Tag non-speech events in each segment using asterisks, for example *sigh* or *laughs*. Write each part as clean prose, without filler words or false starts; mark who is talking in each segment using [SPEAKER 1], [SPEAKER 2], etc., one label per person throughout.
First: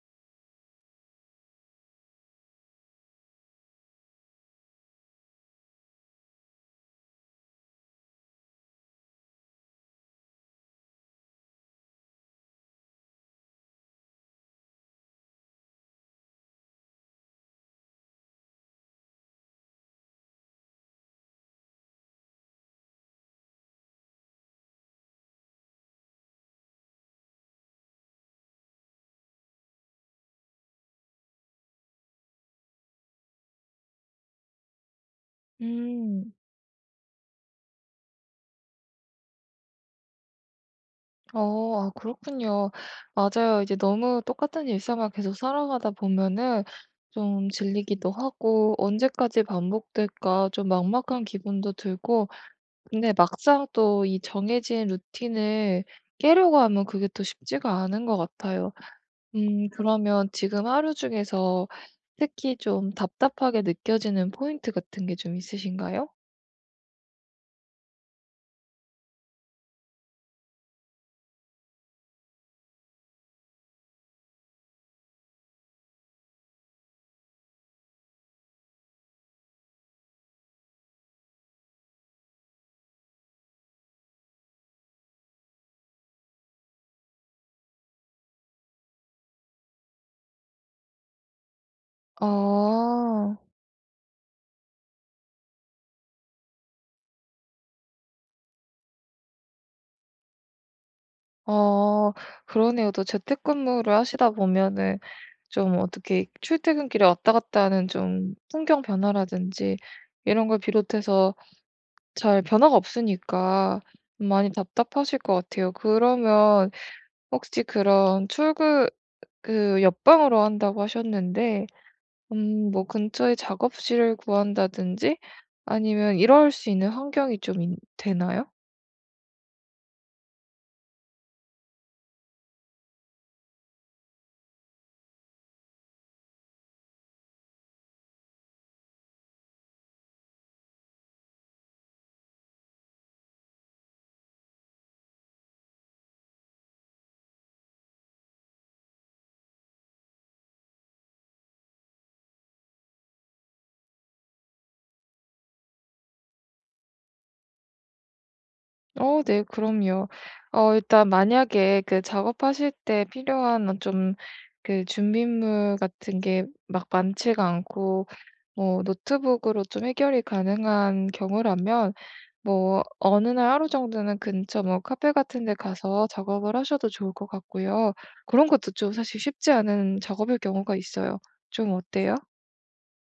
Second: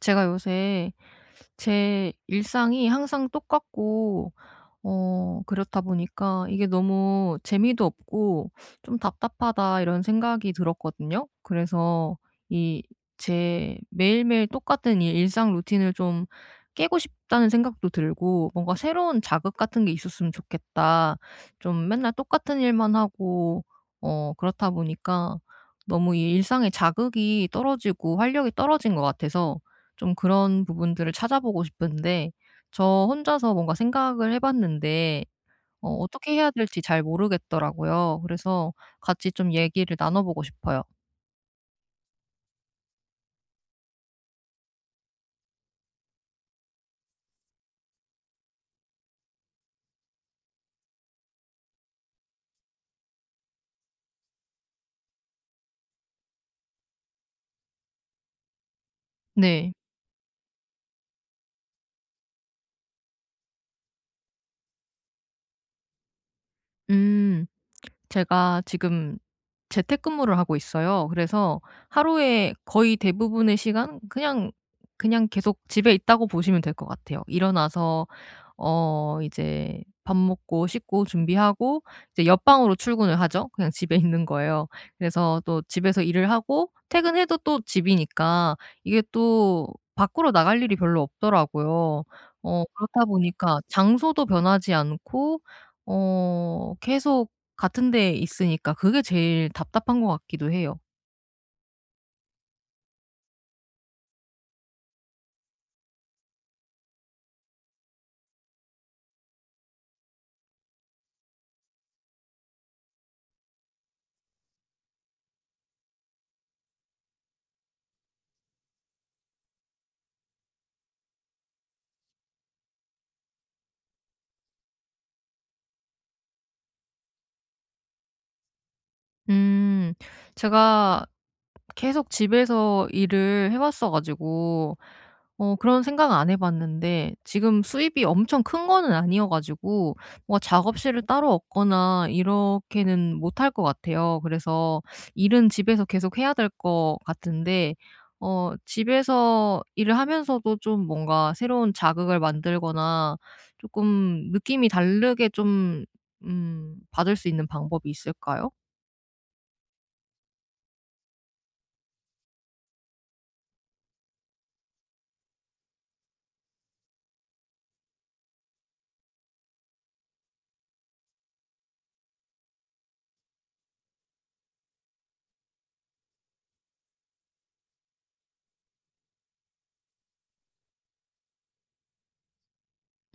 [SPEAKER 1] 제가 요새 제 일상이 항상 똑같고 그렇다 보니까 이게 너무 재미도 없고 좀 답답하다, 이런 생각이 들었거든요. 그래서 이 제 매일매일 똑같은 이 일상 루틴을 좀 깨고 싶다는 생각도 들고, 뭔가 '새로운 자극 같은 게 있었으면 좋겠다.' 좀 맨날 똑같은 일만 하고, 그렇다 보니까 너무 이 일상의 자극이 떨어지고 활력이 떨어진 것 같아서 좀 그런 부분들을 찾아보고 싶은데, 저 혼자서 뭔가 생각을 해 봤는데 어떻게
[SPEAKER 2] 음.
[SPEAKER 1] 해야 될지 잘 모르겠더라고요. 그래서 같이 좀 얘기를 나눠 보고 싶어요.
[SPEAKER 2] 어 아 그렇군요. 맞아요. 이제 너무 똑같은 일상을 계속 살아가다 보면은 좀 질리기도 하고 '언제까지 반복될까.' 좀 막막한 기분도 들고, 근데 막상 또 이 정해진 루틴을 깨려고 하면 그게 또 쉽지가 않은 것 같아요. 음,
[SPEAKER 1] 네.
[SPEAKER 2] 그러면 지금 하루 중에서 특히 좀 답답하게 느껴지는 포인트 같은 게 좀 있으신가요?
[SPEAKER 1] 음. 제가 지금 재택근무를 하고 있어요. 그래서 하루에 거의 대부분의 시간 그냥 계속 집에 있다고 보시면 될 것 같아요. 일어나서 이제 밥 먹고 씻고 준비하고 이제 옆방으로 출근을 하죠. 그냥 집에 *laughs* 있는 거예요. 그래서 또 집에서 일을 하고 퇴근해도 또 집이니까 이게 또 밖으로 나갈 일이 별로 없더라고요. 그렇다
[SPEAKER 2] 아.
[SPEAKER 1] 보니까 장소도 변하지 않고 계속 같은 데에 있으니까 그게 제일 답답한 것 같기도 해요.
[SPEAKER 2] 어 그러네요. 또 재택근무를 하시다 보면은 좀, 어떻게 출퇴근길에 왔다 갔다 하는 좀 풍경 변화라든지 이런 걸 비롯해서 잘 변화가 없으니까 많이 답답하실 것 같아요. 그러면 혹시 그런 출근, 그 옆방으로 한다고 하셨는데, 뭐 근처에 작업실을 구한다든지 아니면 이럴 수 있는 환경이 좀 있 되나요?
[SPEAKER 1] 음. 제가 계속 집에서 일을 해 왔어 가지고 그런 생각 안 해 봤는데, 지금 수입이 엄청 큰 거는 아니어 가지고 뭔가 작업실을 따로 얻거나 이렇게는 못할 것 같아요. 그래서 일은 집에서 계속 해야 될 것 같은데, 집에서 일을 하면서도 좀 뭔가 새로운 자극을 만들거나 조금 느낌이 다르게 좀 받을 수 있는 방법이 있을까요?
[SPEAKER 2] 어 네, 그럼요. 어 일단 만약에 그 작업하실 때 필요한 좀그 준비물 같은 게 막 많지가 않고 뭐 노트북으로 좀 해결이 가능한 경우라면, 뭐 어느 날 하루 정도는 근처 뭐 카페 같은 데 가서 작업을 하셔도 좋을 것 같고요. 그런 것도 좀 사실 쉽지 않은 작업일 경우가 있어요. 좀 어때요?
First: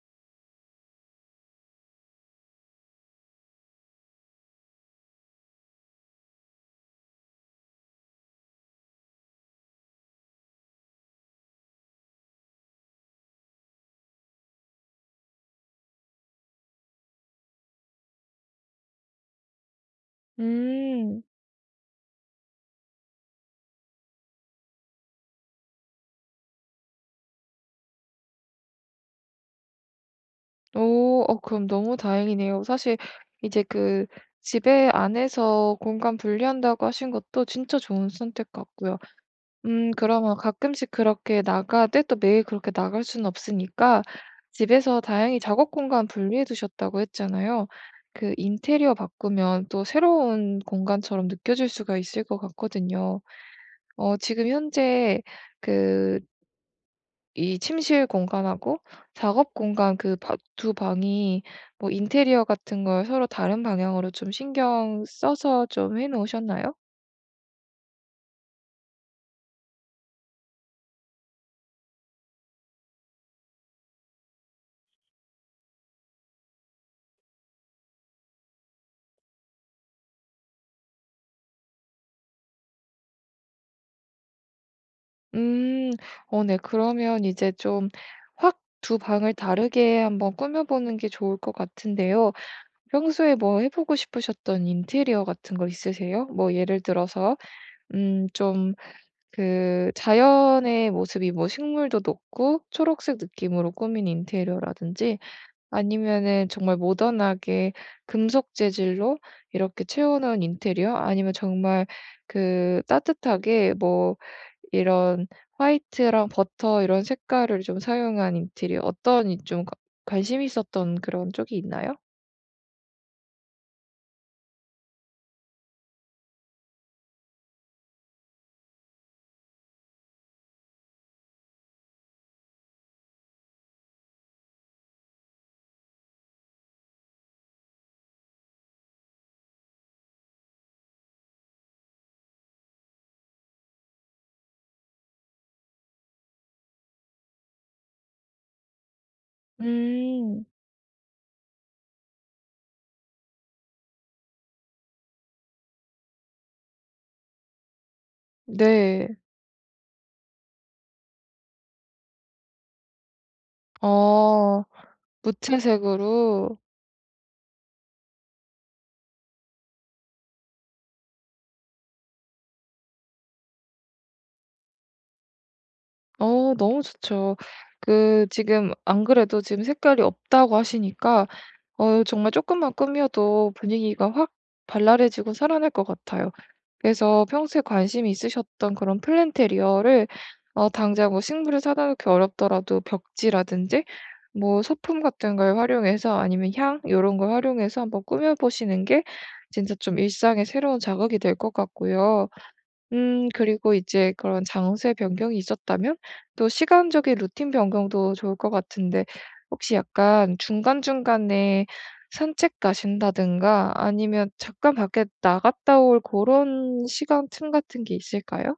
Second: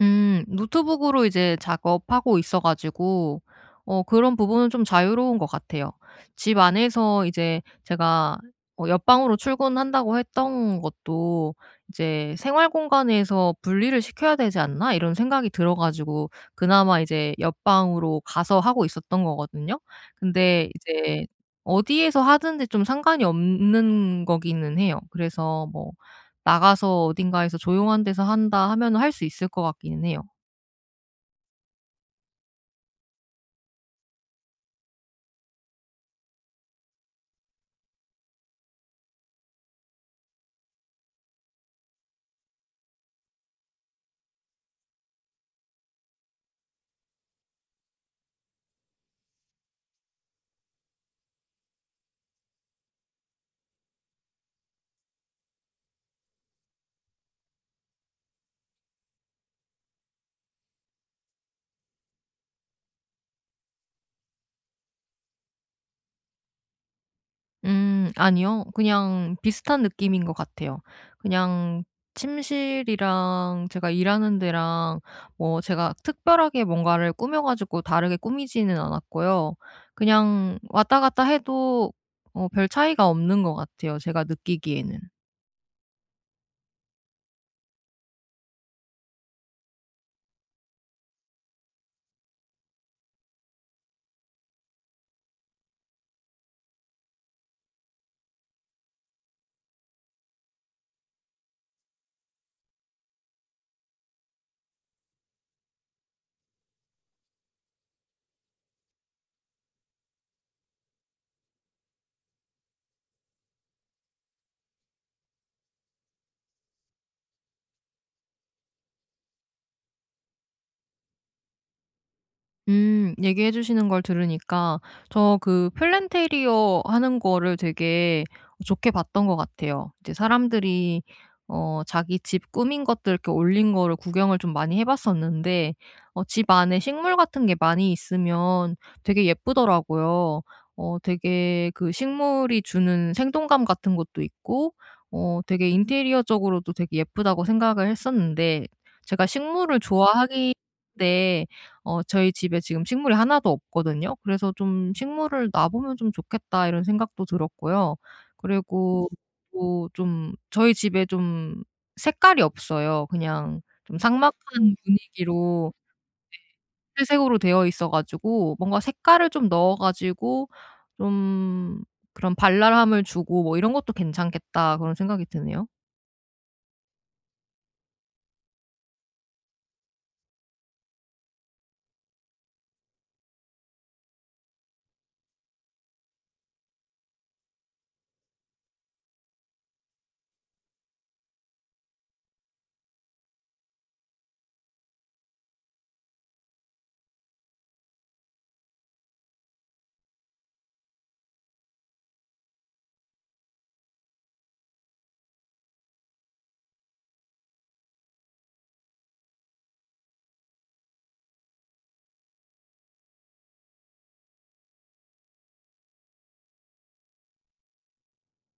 [SPEAKER 1] 음. 노트북으로 이제 작업하고 있어 가지고 그런 부분은 좀 자유로운 것 같아요. 집 안에서 이제 제가 옆방으로 출근한다고 했던 것도 이제 '생활 공간에서 분리를 시켜야 되지 않나?' 이런 생각이 들어 가지고 그나마 이제 옆방으로 가서 하고 있었던 거거든요. 근데
[SPEAKER 2] 음.
[SPEAKER 1] 이제 어디에서 하든지 좀 상관이 없는 거기는 해요. 그래서 뭐 나가서 어딘가에서 조용한 데서 한다 하면 할 수 있을 것 같기는 해요.
[SPEAKER 2] 오. 어 그럼 너무 다행이네요. 사실 이제 그 집에 안에서 공간 분리한다고 하신 것도 진짜 좋은 선택 같고요. 음, 그러면 가끔씩 그렇게 나가때또 매일 그렇게 나갈 수는 없으니까, 집에서 다행히 작업 공간 분리해 두셨다고 했잖아요. 그 인테리어 바꾸면 또 새로운 공간처럼 느껴질 수가 있을 것 같거든요. 어, 지금 현재 그 이 침실 공간하고 작업 공간, 그 두 방이 뭐 인테리어 같은 걸 서로 다른 방향으로 좀 신경 써서 좀 해 놓으셨나요?
[SPEAKER 1] 아니요. 그냥 비슷한 느낌인 것 같아요. 그냥 침실이랑 제가 일하는 데랑 뭐 제가 특별하게 뭔가를 꾸며 가지고 다르게 꾸미지는 않았고요. 그냥 왔다 갔다 해도 별 차이가 없는 것 같아요, 제가 느끼기에는.
[SPEAKER 2] 음. 어 네. 그러면 이제 좀 확 두 방을 다르게 한번 꾸며 보는 게 좋을 것 같은데요. 평소에 뭐 해 보고 싶으셨던 인테리어 같은 거 있으세요? 뭐 예를 들어서 좀 그 자연의 모습이, 뭐 식물도 높고 초록색 느낌으로 꾸민 인테리어라든지, 아니면은 정말 모던하게 금속 재질로 이렇게 채워 놓은 인테리어, 아니면 정말 그 따뜻하게 뭐 이런 화이트랑 버터 이런 색깔을 좀 사용한 인테리어, 어떤 이 좀 관 관심이 있었던 그런 쪽이 있나요?
[SPEAKER 1] 얘기해 주시는 걸 들으니까 저 그 플랜테리어 하는 거를 되게 좋게 봤던 것 같아요. 이제 사람들이 자기 집 꾸민 것들 이렇게 올린 거를 구경을 좀 많이 해 봤었는데, 집 안에 식물 같은 게 많이 있으면 되게 예쁘더라고요. 되게 그 식물이 주는 생동감 같은 것도 있고, 되게 인테리어적으로도 되게 예쁘다고 생각을 했었는데, 제가 식물을
[SPEAKER 2] 음.
[SPEAKER 1] 좋아하긴 한데, 저희 집에 지금 식물이 하나도 없거든요. 그래서 좀 '식물을 놔 보면 좀 좋겠다.' 이런 생각도 들었고요. 그리고
[SPEAKER 2] 네.
[SPEAKER 1] 또 좀 저희 집에 좀 색깔이 없어요. 그냥 좀 삭막한
[SPEAKER 2] 어.
[SPEAKER 1] 분위기로,
[SPEAKER 2] 무채색으로.
[SPEAKER 1] 회색으로 되어 있어 가지고 뭔가 색깔을 좀 넣어 가지고 좀 그런 '발랄함을 주고 뭐 이런 것도 괜찮겠다.' 그런 생각이 드네요.
[SPEAKER 2] 어 너무 좋죠. 그 지금 안 그래도 지금 색깔이 없다고 하시니까, 어 정말 조금만 꾸며도 분위기가 확 발랄해지고 살아날 것 같아요. 그래서 평소에 관심이 있으셨던 그런 플랜테리어를, 어 당장 뭐 식물을 사다 놓기 어렵더라도 벽지라든지 뭐 소품 같은 걸 활용해서, 아니면 향 이런 걸 활용해서 한번 꾸며 보시는 게 진짜 좀 일상의 새로운 자극이 될 것 같고요. 음, 그리고 이제 그런 장소의 변경이 있었다면 또 시간적인 루틴 변경도 좋을 것 같은데, 혹시 약간 중간중간에 산책 가신다든가 아니면 잠깐 밖에 나갔다 올 그런 시간 틈 같은 게 있을까요?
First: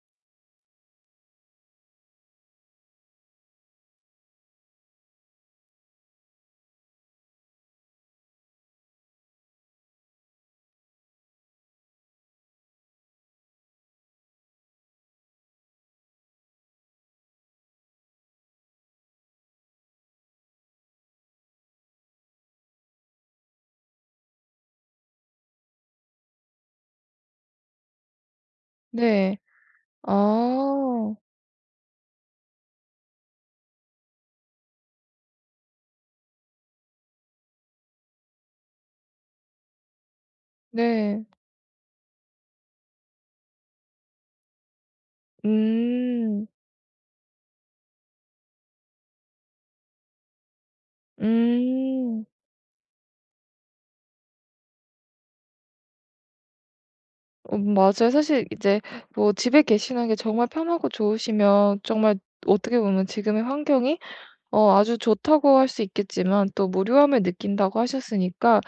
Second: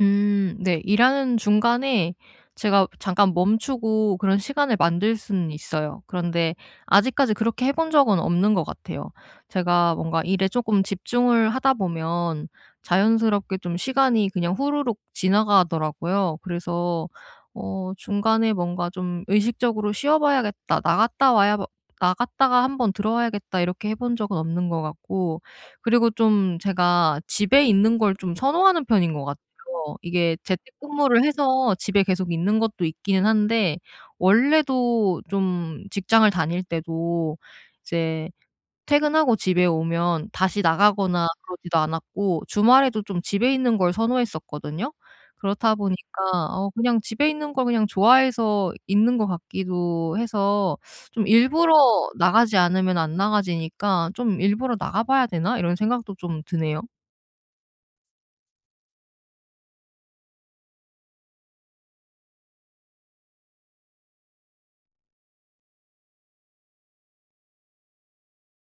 [SPEAKER 1] 네. 일하는 중간에 제가 잠깐 멈추고 그런 시간을 만들 수는 있어요. 그런데 아직까지 그렇게 해본 적은 없는 것 같아요. 제가 뭔가 일에 조금 집중을 하다 보면 자연스럽게 좀 시간이 그냥 후루룩 지나가더라고요. 그래서 중간에 뭔가 좀 '의식적으로 쉬어 봐야겠다. 나갔다 와야 나갔다가 한번 들어와야겠다.' 이렇게 해본 적은 없는 것 같고, 그리고 좀 제가 집에 있는 걸 좀 선호하는 편인 것
[SPEAKER 2] 네.
[SPEAKER 1] 같아요. 이게
[SPEAKER 2] 아.
[SPEAKER 1] 재택근무를 해서 집에 계속 있는 것도 있기는 한데, 원래도 좀 직장을 다닐 때도 이제 퇴근하고 집에 오면 다시
[SPEAKER 2] 네.
[SPEAKER 1] 나가거나 그러지도 않았고, 주말에도 좀 집에 있는 걸 선호했었거든요. 그렇다 보니까
[SPEAKER 2] 음.
[SPEAKER 1] 그냥 집에 있는 걸 그냥 좋아해서 있는 것 같기도 해서, 좀 일부러
[SPEAKER 2] 음.
[SPEAKER 1] 나가지 않으면 안 나가지니까 '좀 일부러 나가 봐야 되나?' 이런 생각도 좀 드네요.
[SPEAKER 2] 맞아요. 사실 이제 뭐 집에 계시는 게 정말 편하고 좋으시면, 정말 어떻게 보면 지금의 환경이 어 아주 좋다고 할 수 있겠지만, 또 무료함을 느낀다고 하셨으니까.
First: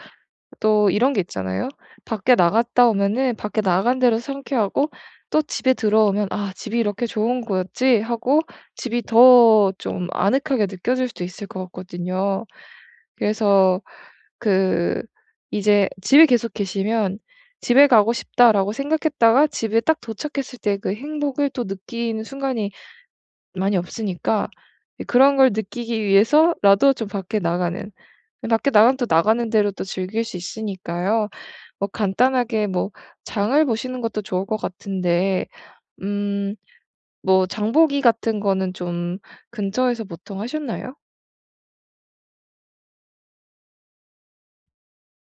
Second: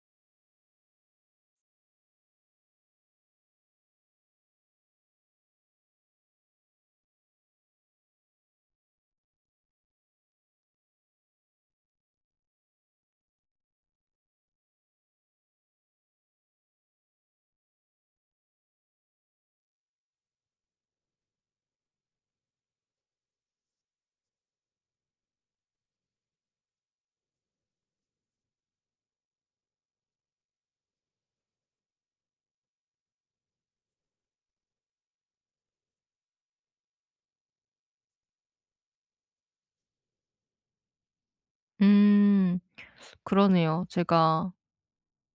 [SPEAKER 2] 또 이런 게 있잖아요. 밖에 나갔다 오면은 밖에 나간 대로 상쾌하고, 또 집에 들어오면 '아 집이 이렇게 좋은 거였지.' 하고 집이 더 좀 아늑하게 느껴질 수도 있을 것 같거든요. 그래서 그 이제 집에 계속 계시면 '집에 가고 싶다.'라고 생각했다가 집에 딱 도착했을 때 그 행복을 또 느끼는 순간이 많이 없으니까, 예 그런 걸 느끼기 위해서라도 좀 밖에 나가는, 밖에 나가면 또 나가는 대로 또 즐길 수 있으니까요. 뭐 간단하게 뭐 장을 보시는 것도 좋을 것 같은데, 음 뭐 장보기 같은 거는 좀 근처에서 보통 하셨나요?
[SPEAKER 1] 음. 그러네요. 제가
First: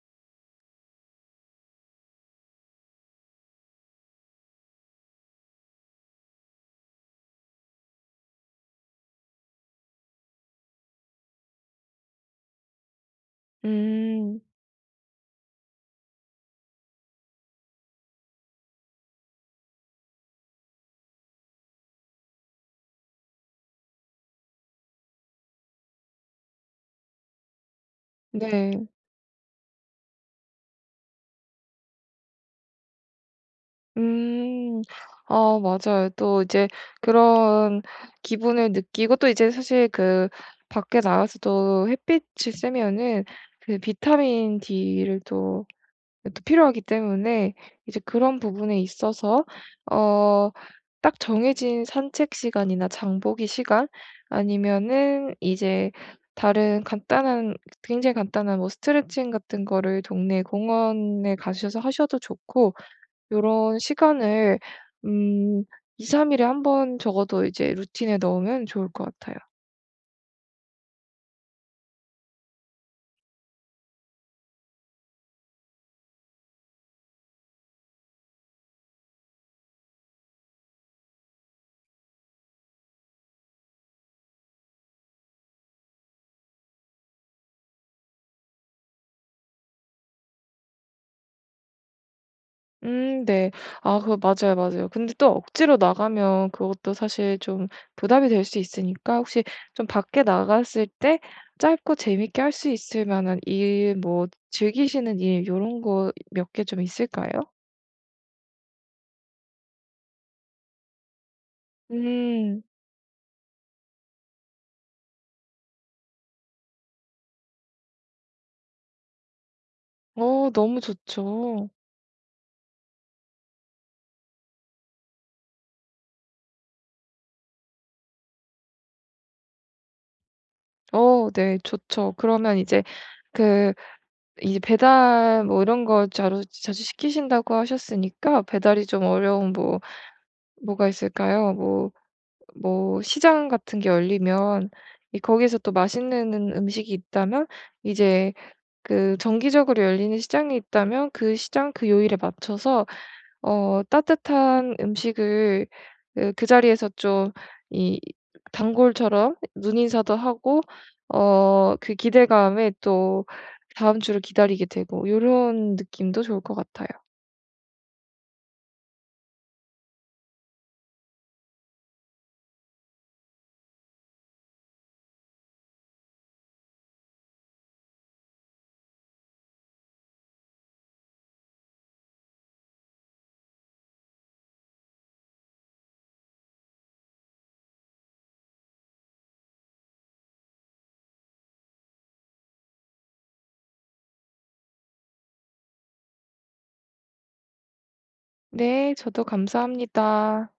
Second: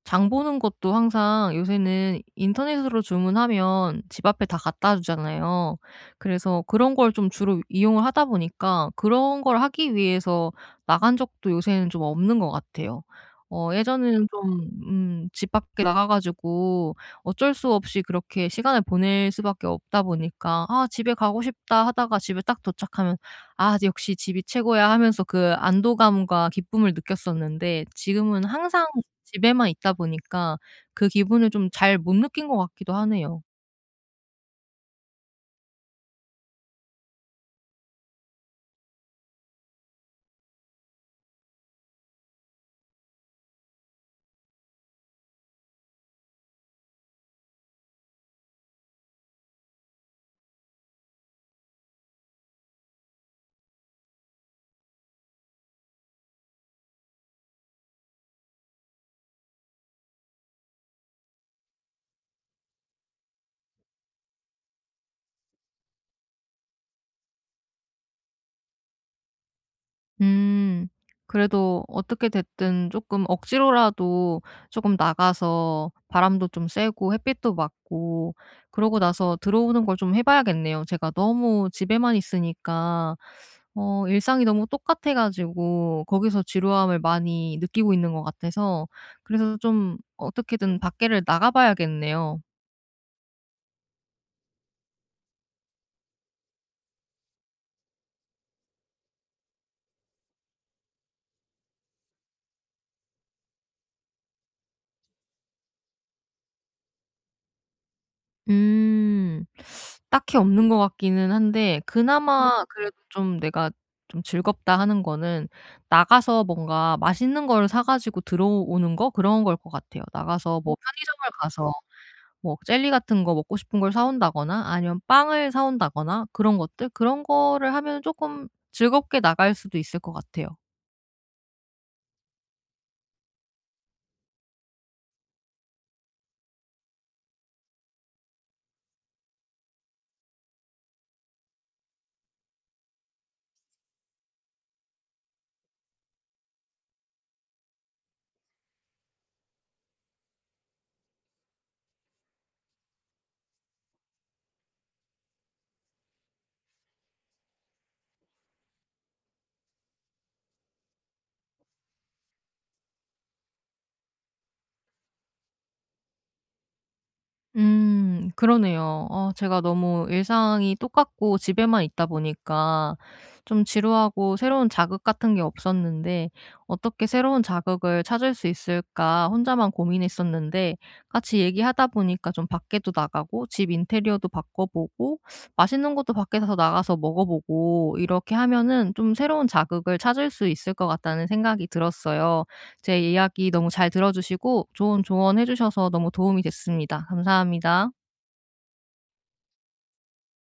[SPEAKER 1] 장 보는 것도 항상 요새는 인터넷으로 주문하면 집 앞에 다 갖다 주잖아요. 그래서 그런 걸 좀 주로 이용을 하다 보니까 그런 걸 하기 위해서 나간 적도 요새는 좀 없는 것 같아요. 예전에는
[SPEAKER 2] 음.
[SPEAKER 1] 좀 집 밖에 나가 가지고 어쩔 수 없이 그렇게 시간을 보낼 수밖에 없다 보니까 '아 집에 가고 싶다.' 하다가 집에 딱 도착하면 '아 역시 집이 최고야.' 하면서 그 안도감과 기쁨을 느꼈었는데, 지금은
[SPEAKER 2] 네.
[SPEAKER 1] 항상 집에만 있다 보니까 그 기분을 좀 잘 못 느낀 것 같기도 하네요.
[SPEAKER 2] 음. 어 맞아요. 또 이제 그런 기분을 느끼고, 또 이제 사실 그 밖에 나가서도 햇빛이 쐬면은 그 비타민 D를 또 필요하기 때문에, 이제 그런 부분에 있어서 어 딱 정해진 산책 시간이나 장보기 시간, 아니면은 이제 다른 간단한, 굉장히 간단한 뭐 스트레칭 같은 거를 동네 공원에 가셔서 하셔도 좋고, 요런 시간을 음 2~3 일에 한 번 적어도 이제 루틴에 넣으면 좋을 것 같아요.
[SPEAKER 1] 음. 그래도 어떻게 됐든 조금 억지로라도 조금 나가서 바람도 좀 쐬고 햇빛도 맞고 그러고 나서 들어오는 걸 좀 해 봐야겠네요. 제가 너무 집에만 있으니까 일상이 너무 똑같아 가지고 거기서 지루함을 많이 느끼고 있는 것 같아서, 그래서 좀 어떻게든 밖에를 나가 봐야겠네요.
[SPEAKER 2] 네. 아 그거 맞아요, 맞아요. 근데 또 억지로 나가면 그것도 사실 좀 부담이 될 수 있으니까, 혹시 좀 밖에 나갔을 때 짧고 재밌게 할 수 있을 만한 일, 뭐 즐기시는 일, 요런 거 몇 개 좀 있을까요?
[SPEAKER 1] 음. 딱히 없는 것 같기는 한데, 그나마
[SPEAKER 2] 음.
[SPEAKER 1] 그래도 좀 내가 좀 즐겁다 하는 거는 나가서 뭔가 맛있는 걸 사 가지고 들어오는 거, 그런 거일 것 같아요.
[SPEAKER 2] 어
[SPEAKER 1] 나가서 뭐
[SPEAKER 2] 너무
[SPEAKER 1] 편의점을
[SPEAKER 2] 좋죠.
[SPEAKER 1] 가서 뭐 젤리 같은 거 먹고 싶은 걸 사 온다거나 아니면 빵을 사 온다거나 그런 것들, 그런 거를 하면은 쪼끔 즐겁게 나갈 수도 있을 것 같아요.
[SPEAKER 2] 어 네 좋죠. 그러면 이제 그 이제 배달 뭐 이런 거 자주 자주 시키신다고 하셨으니까, 배달이 좀 어려운 뭐 뭐가 있을까요? 뭐 시장 같은 게 열리면 이 거기서 또 맛있는 음식이 있다면, 이제 그 정기적으로 열리는 시장이 있다면 그 시장 그 요일에 맞춰서 어 따뜻한 음식을 그 자리에서 좀 이 단골처럼 눈인사도 하고, 어 그 기대감에 또 다음 주를 기다리게 되고, 요런 느낌도 좋을 것 같아요.
[SPEAKER 1] 그러네요. 제가 너무 일상이 똑같고 집에만 있다 보니까 좀 지루하고 새로운 자극 같은 게 없었는데, '어떻게 새로운 자극을 찾을 수 있을까?' 혼자만 고민했었는데, 같이 얘기하다 보니까 좀 밖에도 나가고 집 인테리어도 바꿔 보고 맛있는 것도 밖에서 나가서 먹어 보고 이렇게 하면은 좀 새로운 자극을 찾을 수 있을 것 같다는 생각이 들었어요. 제 이야기 너무 잘 들어주시고 좋은 조언해 주셔서 너무 도움이 됐습니다. 감사합니다.
[SPEAKER 2] 네, 저도 감사합니다.